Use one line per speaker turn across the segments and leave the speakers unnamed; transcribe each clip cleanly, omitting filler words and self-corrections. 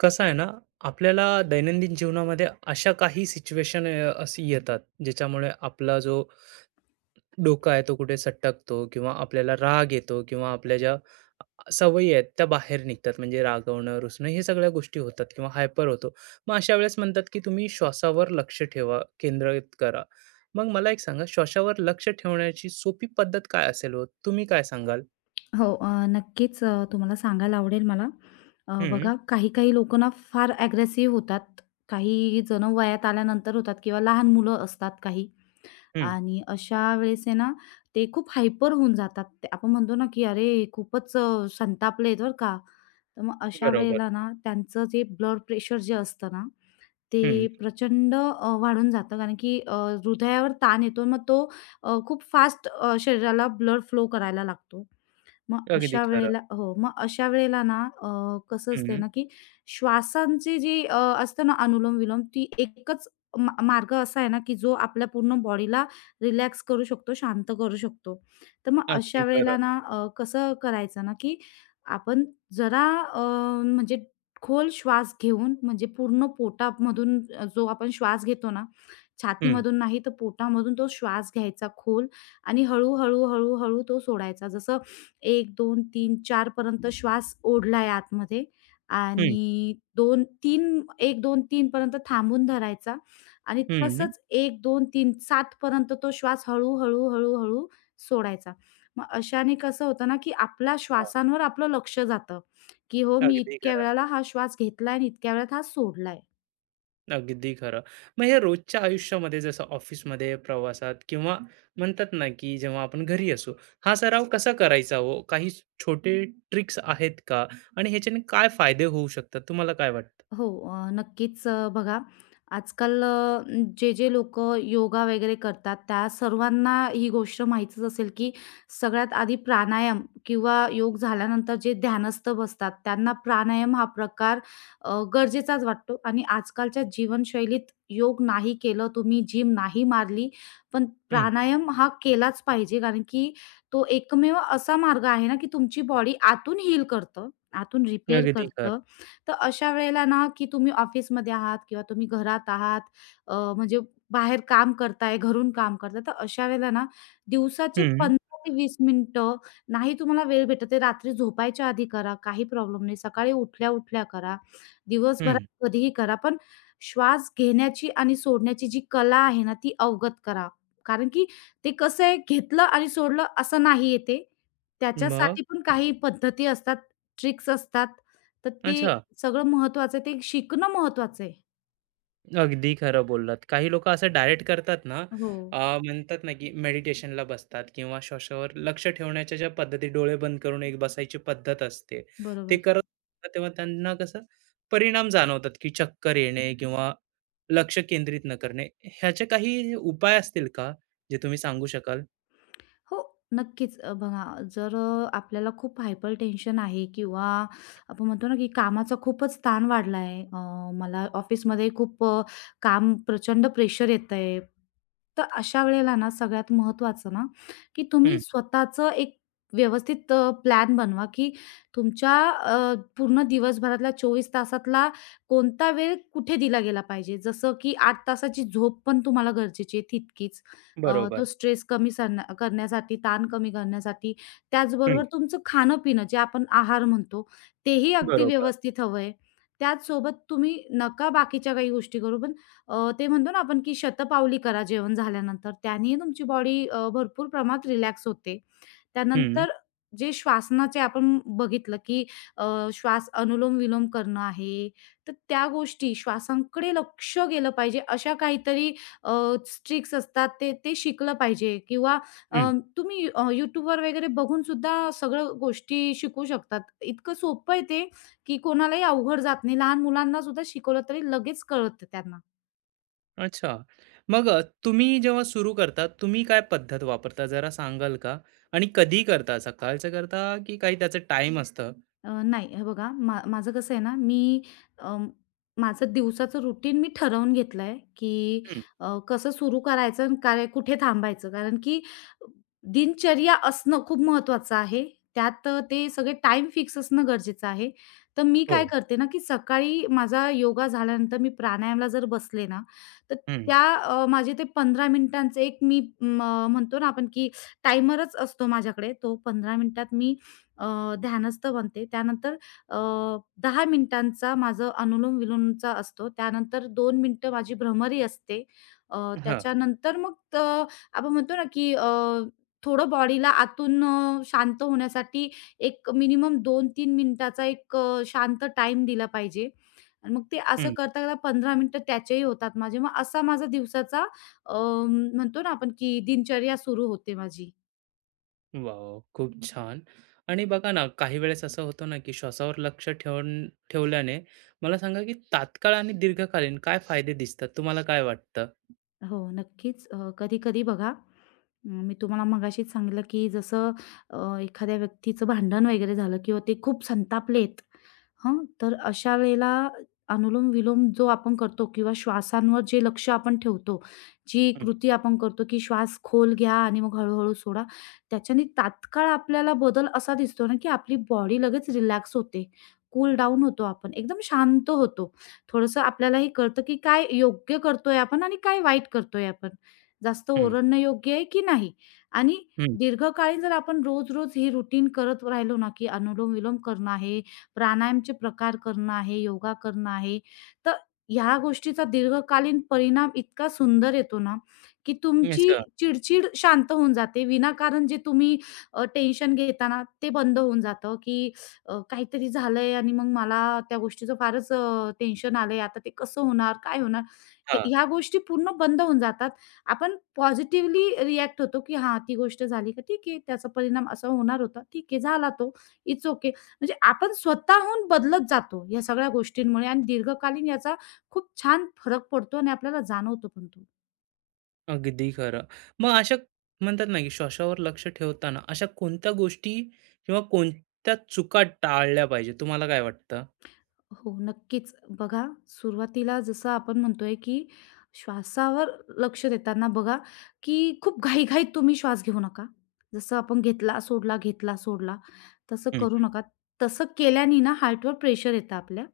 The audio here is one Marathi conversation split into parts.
कसं आहे ना, आपल्याला दैनंदिन जीवनामध्ये अशा काही सिच्युएशन अशी येतात, ज्याच्यामुळे आपला जो डोका आहे तो कुठे सटकतो किंवा आपल्याला राग येतो किंवा आपल्या ज्या सवयी आहेत त्या बाहेर निघतात. म्हणजे रागवणं, रुसणं हे सगळ्या गोष्टी होतात किंवा हायपर होतो. मग अशा वेळेस म्हणतात, की तुम्ही श्वासावर लक्ष ठेवा, केंद्रित करा. मग मला एक सांगा, श्वासावर लक्ष ठेवण्याची सोपी पद्धत काय असेल हो? तुम्ही काय सांगाल?
हो, नक्कीच तुम्हाला सांगायला आवडेल मला.
हं,
बघा काही-काही लोकं ना फार अग्रेसिव्ह होतात. काही जण वयात आल्यानंतर होतात किंवा लहान मुलं असतात काही
हं.
आणि अशा वेळेस आहे ना, ते खूप हायपर होऊन जातात. ते आपण म्हणतो ना, की "अरे, खूपच संतापलेत बरं का." तर मग अशा
बरोबर.
वेळेला ना, त्यांचं जे ब्लड प्रेशर जे असतं ना,
हं.
ते प्रचंड वाढून जातं. कारण की हृदयावर ताण येतो. मग तो खूप फास्ट शरीराला ब्लड फ्लो करायला लागतो. मग
अगदी
अशा
खरं.
वेळेला हो, मग अशा वेळेला ना अ, कसं असते
हं.
ना, की श्वासांची जी असतं ना अनुलोम-विलोम ती एकच मार्ग असा आहे ना, की जो आपल्या पूर्ण बॉडीला रिलॅक्स करू शकतो, शांत करू शकतो. तर मग अशा
अगदी
वेळेला
खरं.
ना कसं करायचं ना, की आपण जरा अ, म्हणजे खोल श्वास घेऊन म्हणजे पूर्ण पोटामधून जो आपण श्वास घेतो ना,
हं,
छातीमधून नाही तर पोटामधून तो श्वास घ्यायचा खोल आणि हळू, हळू, तो सोडायचा. जसं 1, 2, 3, 4 पर्यंत श्वास ओढलाय आतमध्ये
हं.
आणि 2-3 1, 2, 3 पर्यंत थांबून धरायचा आणि
हं.
तसंच 1, 2, 3 7 पर्यंत तो श्वास हळू, हळू, हळू, हळू सोडायचा. मग अशाने कसं होतं ना, की आपल्या
हां.
श्वासांवर आपलं लक्ष जातं, की हो मी
अगदी
इतक्या
खरं,
वेळेला हा श्वास घेतलाय आणि इतक्या वेळात हा सोडलाय.
अगदी खरं. मग हे रोजच्या आयुष्यामध्ये जसं ऑफिसमध्ये, प्रवासात किंवा म्हणतात ना, की जेव्हा आपण घरी असू, हा सराव कसा करायचा हो? काही छोटे ट्रिक्स आहेत का? आणि ह्याच्याने काय फायदे होऊ शकतात? तुम्हाला काय वाटतं?
हो. नक्कीच बघा आजकाल जे लोक योगा वगैरे करतात, त्या सर्वांना ही गोष्ट माहीतच असेल, की सगळ्यात आधी प्राणायाम किंवा योग झाल्यानंतर जे ध्यानस्थ बसतात, त्यांना प्राणायाम हा प्रकार गरजेचाच वाटतो आणि आजकालच्या जीवनशैलीत योग नाही केलं, तुम्ही जिम नाही मारली, पण
हं,
प्राणायाम हा केलाच पाहिजे. कारण की तो एकमेव असा मार्ग आहे ना, की तुमची बॉडी आतून हील करतं, आतून रिपेअर
अगदी
करतं.
खरं.
तर अशा वेळेला ना, की तुम्ही ऑफिसमध्ये आहात किंवा तुम्ही घरात आहात अ, म्हणजे बाहेर काम करताय, घरून काम करताय, तर अशा वेळेला ना दिवसाची
हं,
15 ते 20 मिनिटं नाही तुम्हाला वेळ भेटत आहे, रात्री झोपायच्या आधी करा, काही प्रॉब्लेम नाही. सकाळी उठल्या-उठल्या करा. दिवसभरात
हं.
कधीही करा. पण श्वास घेण्याची आणि सोडण्याची जी कला आहे ना, ती अवगत करा. कारण की ते कसं आहे, घेतलं आणि सोडलं असं नाही आहे.
मग?
त्याच्यासाठी पण काही पद्धती असतात, ट्रिक्स असतात. तर ते
अच्छा.
सगळं महत्वाचं आहे. ते शिकणं महत्वाचं आहे.
अगदी खरं बोललात. काही लोकं असं डायरेक्ट करतात ना,
हो,
अ, म्हणतात ना, की मेडिटेशनला बसतात किंवा श्वासावर लक्ष ठेवण्याच्या ज्या पद्धती, डोळे बंद करून एक बसायची पद्धत असते. ते
बरोबर.
करत असतात तेव्हा त्यांना कसं परिणाम जाणवतात, की चक्कर येणे किंवा लक्ष केंद्रित न करणे. ह्याचे काही उपाय असतील का, जे तुम्ही सांगू शकाल?
हो, नक्कीच. बघा जर आपल्याला खूप हायपर टेन्शन आहे किंवा आपण म्हणतो ना, की कामाचा खूपच ताण वाढला आहे. मला ऑफिसमध्ये खूप काम प्रचंड प्रेशर येतंय. तर अशा वेळेला ना, सगळ्यात महत्त्वाचं ना, की तुम्ही
हं,
स्वतःचं एक व्यवस्थित प्लॅन बनवा, की तुमच्या पूर्ण दिवसभरातल्या 24 तासातला कोणता वेळ कुठे दिला गेला पाहिजे. जसं की 8 तासाची झोप पण तुम्हाला गरजेची आहे तितकीच. तो
बरोबर.
स्ट्रेस कमी करण्यासाठी, ताण कमी करण्यासाठी,
हं,
त्याचबरोबर तुमचं खाणं-पिणं जे आपण आहार म्हणतो, तेही अगदी
बरोबर.
व्यवस्थित हवं आहे. त्याचसोबत तुम्ही नका बाकीच्या काही गोष्टी करू, पण ते म्हणतो ना आपण की शतपावली करा जेवण झाल्यानंतर. त्यानेही तुमची बॉडी भरपूर प्रमाणात रिलॅक्स होते.
हं.
त्यानंतर जे श्वासनाचे आपण बघितलं, की अ, श्वास अनुलोम-विलोम करणं आहे, तर त्या गोष्टी श्वासांकडे लक्ष गेलं पाहिजे. अशा काहीतरी अ, ट्रिक्स असतात ते ते शिकलं पाहिजे किंवा अ, तुम्ही YouTubeवर वगैरे बघून सुद्धा सगळं गोष्टी शिकू शकतात. इतकं सोपं आहे ते, की कोणालाही अवघड जात नाही. लहान मुलांना सुद्धा शिकवलं तरी लगेच कळतं त्यांना.
अच्छा. मग तुम्ही जेव्हा सुरू करता, तुम्ही काय पद्धत वापरता जरा सांगाल का? आणि कधी करता? सकाळचं करता की काही त्याचं टाइम असतं?
नाही, हे बघा माझं कसं आहे ना, मी अ, माझं दिवसाचं रुटीन मी ठरवून घेतलंय, की
हं.
कसं सुरू करायचं आणि काय कुठे थांबायचं. कारण की दिनचर्या असणं खूप महत्त्वाचं आहे. त्यात ते सगळे टाइम फिक्स असणं गरजेचं आहे. तर मी काय
हो.
करते ना, की सकाळी माझा योगा झाल्यानंतर मी प्राणायामला जर बसले ना, तर
हं.
त्या माझे ते 15 मिनिटांचं एक मी म्हणतो ना आपण, की टायमरच असतो माझ्याकडे. तो 15 मिनिटात मी ध्यानस्थ बनते. त्यानंतर अ, 10 मिनिटांचा माझं अनुलोम-विलोमचा असतो. त्यानंतर 2 मिनिटं माझी भ्रमरी असते. अ,
हां.
त्याच्यानंतर मग आपण म्हणतो ना, की थोडं बॉडीला आतून शांत होण्यासाठी एक मिनिमम 2-3 मिनिटाचा एक शांत टाईम दिला पाहिजे. आणि मग ते असं
हं.
करता-करता 15 मिनिटं त्याचेही होतात माझे. मग असा माझा दिवसाचा अ, म्हणतो ना आपण, की दिनचर्या सुरू होते माझी.
वॉव! खूप छान. आणि बघा ना, काही वेळेस असं होतं ना, की श्वासावर लक्ष ठेवून ठेवल्याने मला सांगा, की तात्काळ आणि दीर्घकालीन काय फायदे दिसतात? तुम्हाला काय वाटतं?
हो, नक्कीच. कधी-कधी बघा मी तुम्हाला मगाशीच सांगितलं, की जसं एखाद्या व्यक्तीचं भांडण वगैरे झालं किंवा ते खूप संतापलेत, हं. तर अशा वेळेला अनुलोम-विलोम जो आपण करतो किंवा श्वासांवर जे लक्ष आपण ठेवतो, जी
हं.
कृती आपण करतो, की श्वास खोल घ्या आणि मग हळू सोडा. त्याच्याने तात्काळ आपल्याला बदल असा दिसतो ना, की आपली बॉडी लगेच रिलॅक्स होते. कूल डाऊन होतो आपण. एकदम शांत होतो. थोडंसं आपल्यालाही कळतं, की काय योग्य करतोय आपण आणि काय वाईट करतोय आपण. जास्त
हं.
ओरडणं योग्य आहे की नाही? आणि
हं.
दीर्घकालीन जर आपण रोज-रोज हे रुटीन करत राहिलो ना, की अनुलोम-विलोम करणं आहे, प्राणायामचे प्रकार करणं आहे, योगा करणं आहे, तर ह्या गोष्टीचा दीर्घकालीन परिणाम इतका सुंदर येतो ना, की तुमची
अच्छा.
चिडचिड शांत होऊन जाते. विनाकारण जे तुम्ही टेन्शन घेता ना, ते बंद होऊन जातं, की काहीतरी झालंय आणि मग मला त्या गोष्टीचं फारच टेन्शन आलंय. आता ते कसं होणार? काय होणार? हे
हां.
ह्या गोष्टी पूर्ण बंद होऊन जातात. आपण पॉझिटिव्हली रिएक्ट होतो, की हां, ती गोष्ट झाली का ठीक आहे. त्याचा परिणाम असा होणार होता. ठीक आहे, झाला तो. It's okay. म्हणजे आपण स्वतःहून बदलत जातो या सगळ्या गोष्टींमुळे आणि दीर्घकालीन याचा खूप छान फरक पडतो आणि आपल्याला जाणवतो पण तो.
अगदी खरं. मग अशा म्हणतात ना, की श्वासावर लक्ष ठेवताना अशा कोणत्या गोष्टी किंवा कोणत्या चुका टाळल्या पाहिजे? तुम्हाला काय वाटतं?
हो, नक्कीच. बघा सुरुवातीला जसं आपण म्हणतोय, की श्वासावर लक्ष देताना बघा, की खूप घाईघाईत तुम्ही श्वास घेऊ नका. जसं आपण घेतला, सोडला, घेतला, सोडला तसं
हं,
करू नका. तसं केल्याने ना हार्टवर प्रेशर येतं आपल्या.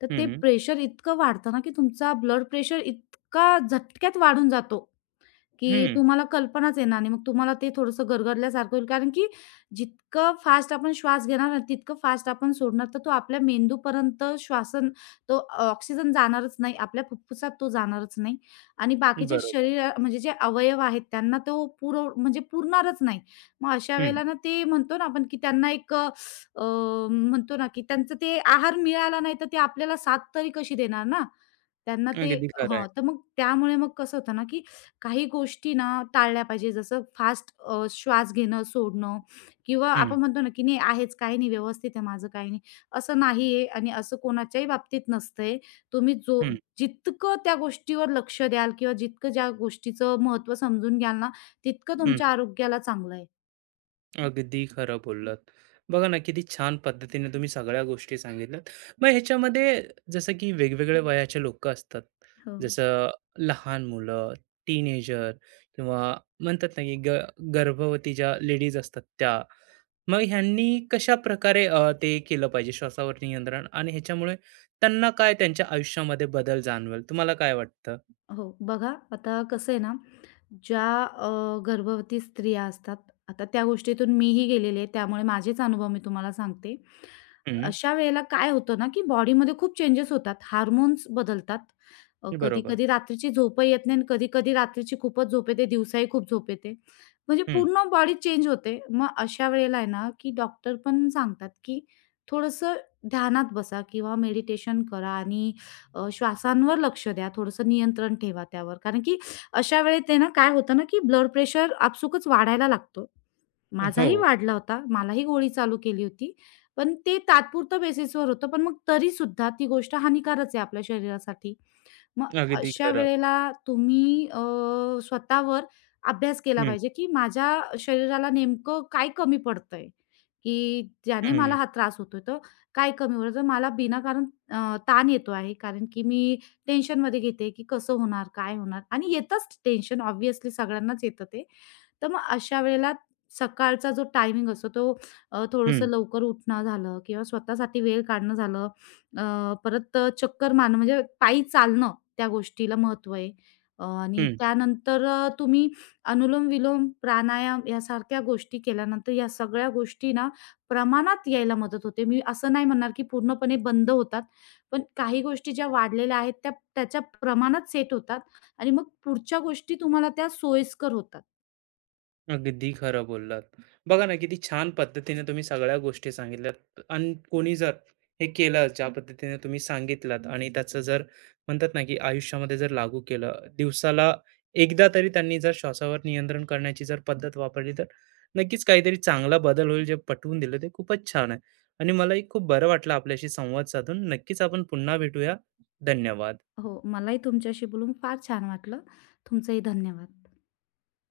तर ते
हं,
प्रेशर इतकं वाढतं ना, की तुमचा ब्लड प्रेशर इतका झटक्यात वाढून जातो. की
हं.
तुम्हाला कल्पनाच येणार नाही. मग तुम्हाला ते थोडंसं गरगरल्यासारखं होईल. कारण की जितकं फास्ट आपण श्वास घेणार ना, तितकं फास्ट आपण सोडणार. तर तो आपल्या मेंदूपर्यंत तो ऑक्सिजन जाणारच नाही. आपल्या फुफ्फुसात तो जाणारच नाही आणि बाकीच्या
बरोबर.
शरीर म्हणजे जे अवयव आहेत त्यांना तो म्हणजे पुरणारच नाही. मग अशा
हं.
वेळेला ना ते म्हणतो ना आपण की त्यांना एक अ, म्हणतो ना की त्यांचं ते आहार मिळाला नाही, तर ते आपल्याला साथ तरी कशी देणार ना? त्यांना ते
अगदी खरं आहे.
हां, तर मग त्यामुळे मग कसं होतं ना, की काही गोष्टी ना टाळल्या पाहिजे. जसं फास्ट श्वास घेणं, सोडणं किंवा
हं,
आपण म्हणतो ना, की नाही आहेच, काही नाही, व्यवस्थित आहे माझं, काही नाही. असं नाही आहे आणि असं कोणाच्याही बाबतीत नसतंय. तुम्ही जो
हं,
जितकं त्या गोष्टीवर लक्ष द्याल किंवा जितकं ज्या गोष्टीचं महत्त्व समजून घ्याल ना, तितकं
हं.
तुमच्या आरोग्याला चांगलं आहे.
अगदी खरं बोललात. बघा ना, किती छान पद्धतीने तुम्ही सगळ्या गोष्टी सांगितल्यात. मग ह्याच्यामध्ये जसं की वेगवेगळ्या वयाचे लोकं असतात.
हो.
जसं लहान मुलं, टीनेजर किंवा म्हणतात ना, की गर्भवती ज्या लेडीज असतात त्या. मग ह्यांनी कशाप्रकारे ते केलं पाहिजे श्वासावर नियंत्रण आणि ह्याच्यामुळे त्यांना काय त्यांच्या आयुष्यामध्ये बदल जाणवेल? तुम्हाला काय वाटतं?
हो, बघा आता कसं आहे ना. ज्या गर्भवती स्त्रिया असतात, आता त्या गोष्टीतून मीही गेलेली आहे, त्यामुळे माझेच अनुभव मी तुम्हाला सांगते.
हं,
अशा वेळेला काय होतं ना, की बॉडीमध्ये खूप चेंजेस होतात, हार्मोन्स बदलतात.
बरोबर.
कधी-कधी रात्रीची झोपही येत नाही कधी-कधी रात्रीची खूपच झोप येते, दिवसाही खूप झोप येते. म्हणजे
हं,
पूर्ण बॉडी चेंज होते. मग अशा वेळेला आहे ना, की डॉक्टर पण सांगतात, की थोडंसं ध्यानात बसा किंवा मेडिटेशन करा आणि श्वासांवर लक्ष द्या, थोडंसं नियंत्रण ठेवा त्यावर. कारण की अशा वेळी ते ना काय होतं ना, की ब्लड प्रेशर आपसुकच वाढायला लागतो. माझाही
हो,
वाढला होता. मलाही गोळी चालू केली होती. पण ते तात्पुरतं बेसिसवर होतं. पण मग तरीसुद्धा ती गोष्ट हानिकारच आहे आपल्या शरीरासाठी. मग
अगदी
अशा
खरं.
वेळेला तुम्ही स्वतःवर अभ्यास केला
हं,
पाहिजे, की माझ्या शरीराला नेमकं काय कमी पडतंय, की ज्याने मला
हं,
हा त्रास होतोय. तर काय कमी पडतं? मला बिनाकारण ताण येतो आहे, कारण की मी टेन्शनमध्ये घेते, की कसं होणार? काय होणार? आणि येतंच टेन्शन ऑब्व्हियसली सगळ्यांनाच येतं ते. तर मग अशा वेळेला सकाळचा जो टायमिंग असतो तो थोडंसं
हं,
लवकर उठणं झालं किंवा स्वतःसाठी वेळ काढणं झालं. अ, परत चक्कर मारणं म्हणजे पायी चालणं त्या गोष्टीला महत्त्व आहे. आणि
हं.
त्यानंतर तुम्ही अनुलोम-विलोम, प्राणायाम यासारख्या गोष्टी केल्यानंतर या सगळ्या गोष्टी ना प्रमाणात यायला मदत होते. मी असं नाही म्हणणार, की पूर्णपणे बंद होतात. पण काही गोष्टी ज्या वाढलेल्या आहेत त्या त्याच्या प्रमाणात सेट होतात आणि मग पुढच्या गोष्टी तुम्हाला त्या सोयीस्कर होतात.
अगदी खरं बोललात. बघा ना, किती छान पद्धतीने तुम्ही सगळ्या गोष्टी सांगितल्यात आणि कोणी जर हे केलं ज्या पद्धतीने तुम्ही सांगितलात आणि त्याचं जर म्हणतात ना, की आयुष्यामध्ये जर लागू केलं, दिवसाला एकदा तरी त्यांनी जर श्वासावर नियंत्रण करण्याची जर पद्धत वापरली, तर नक्कीच काहीतरी चांगला बदल होईल. जे पटवून दिलं ते खूपच छान आहे आणि मलाही खूप बरं वाटलं आपल्याशी संवाद साधून. नक्कीच आपण पुन्हा भेटूया. धन्यवाद.
हो, मलाही तुमच्याशी बोलून फार छान वाटलं. तुमचंही धन्यवाद.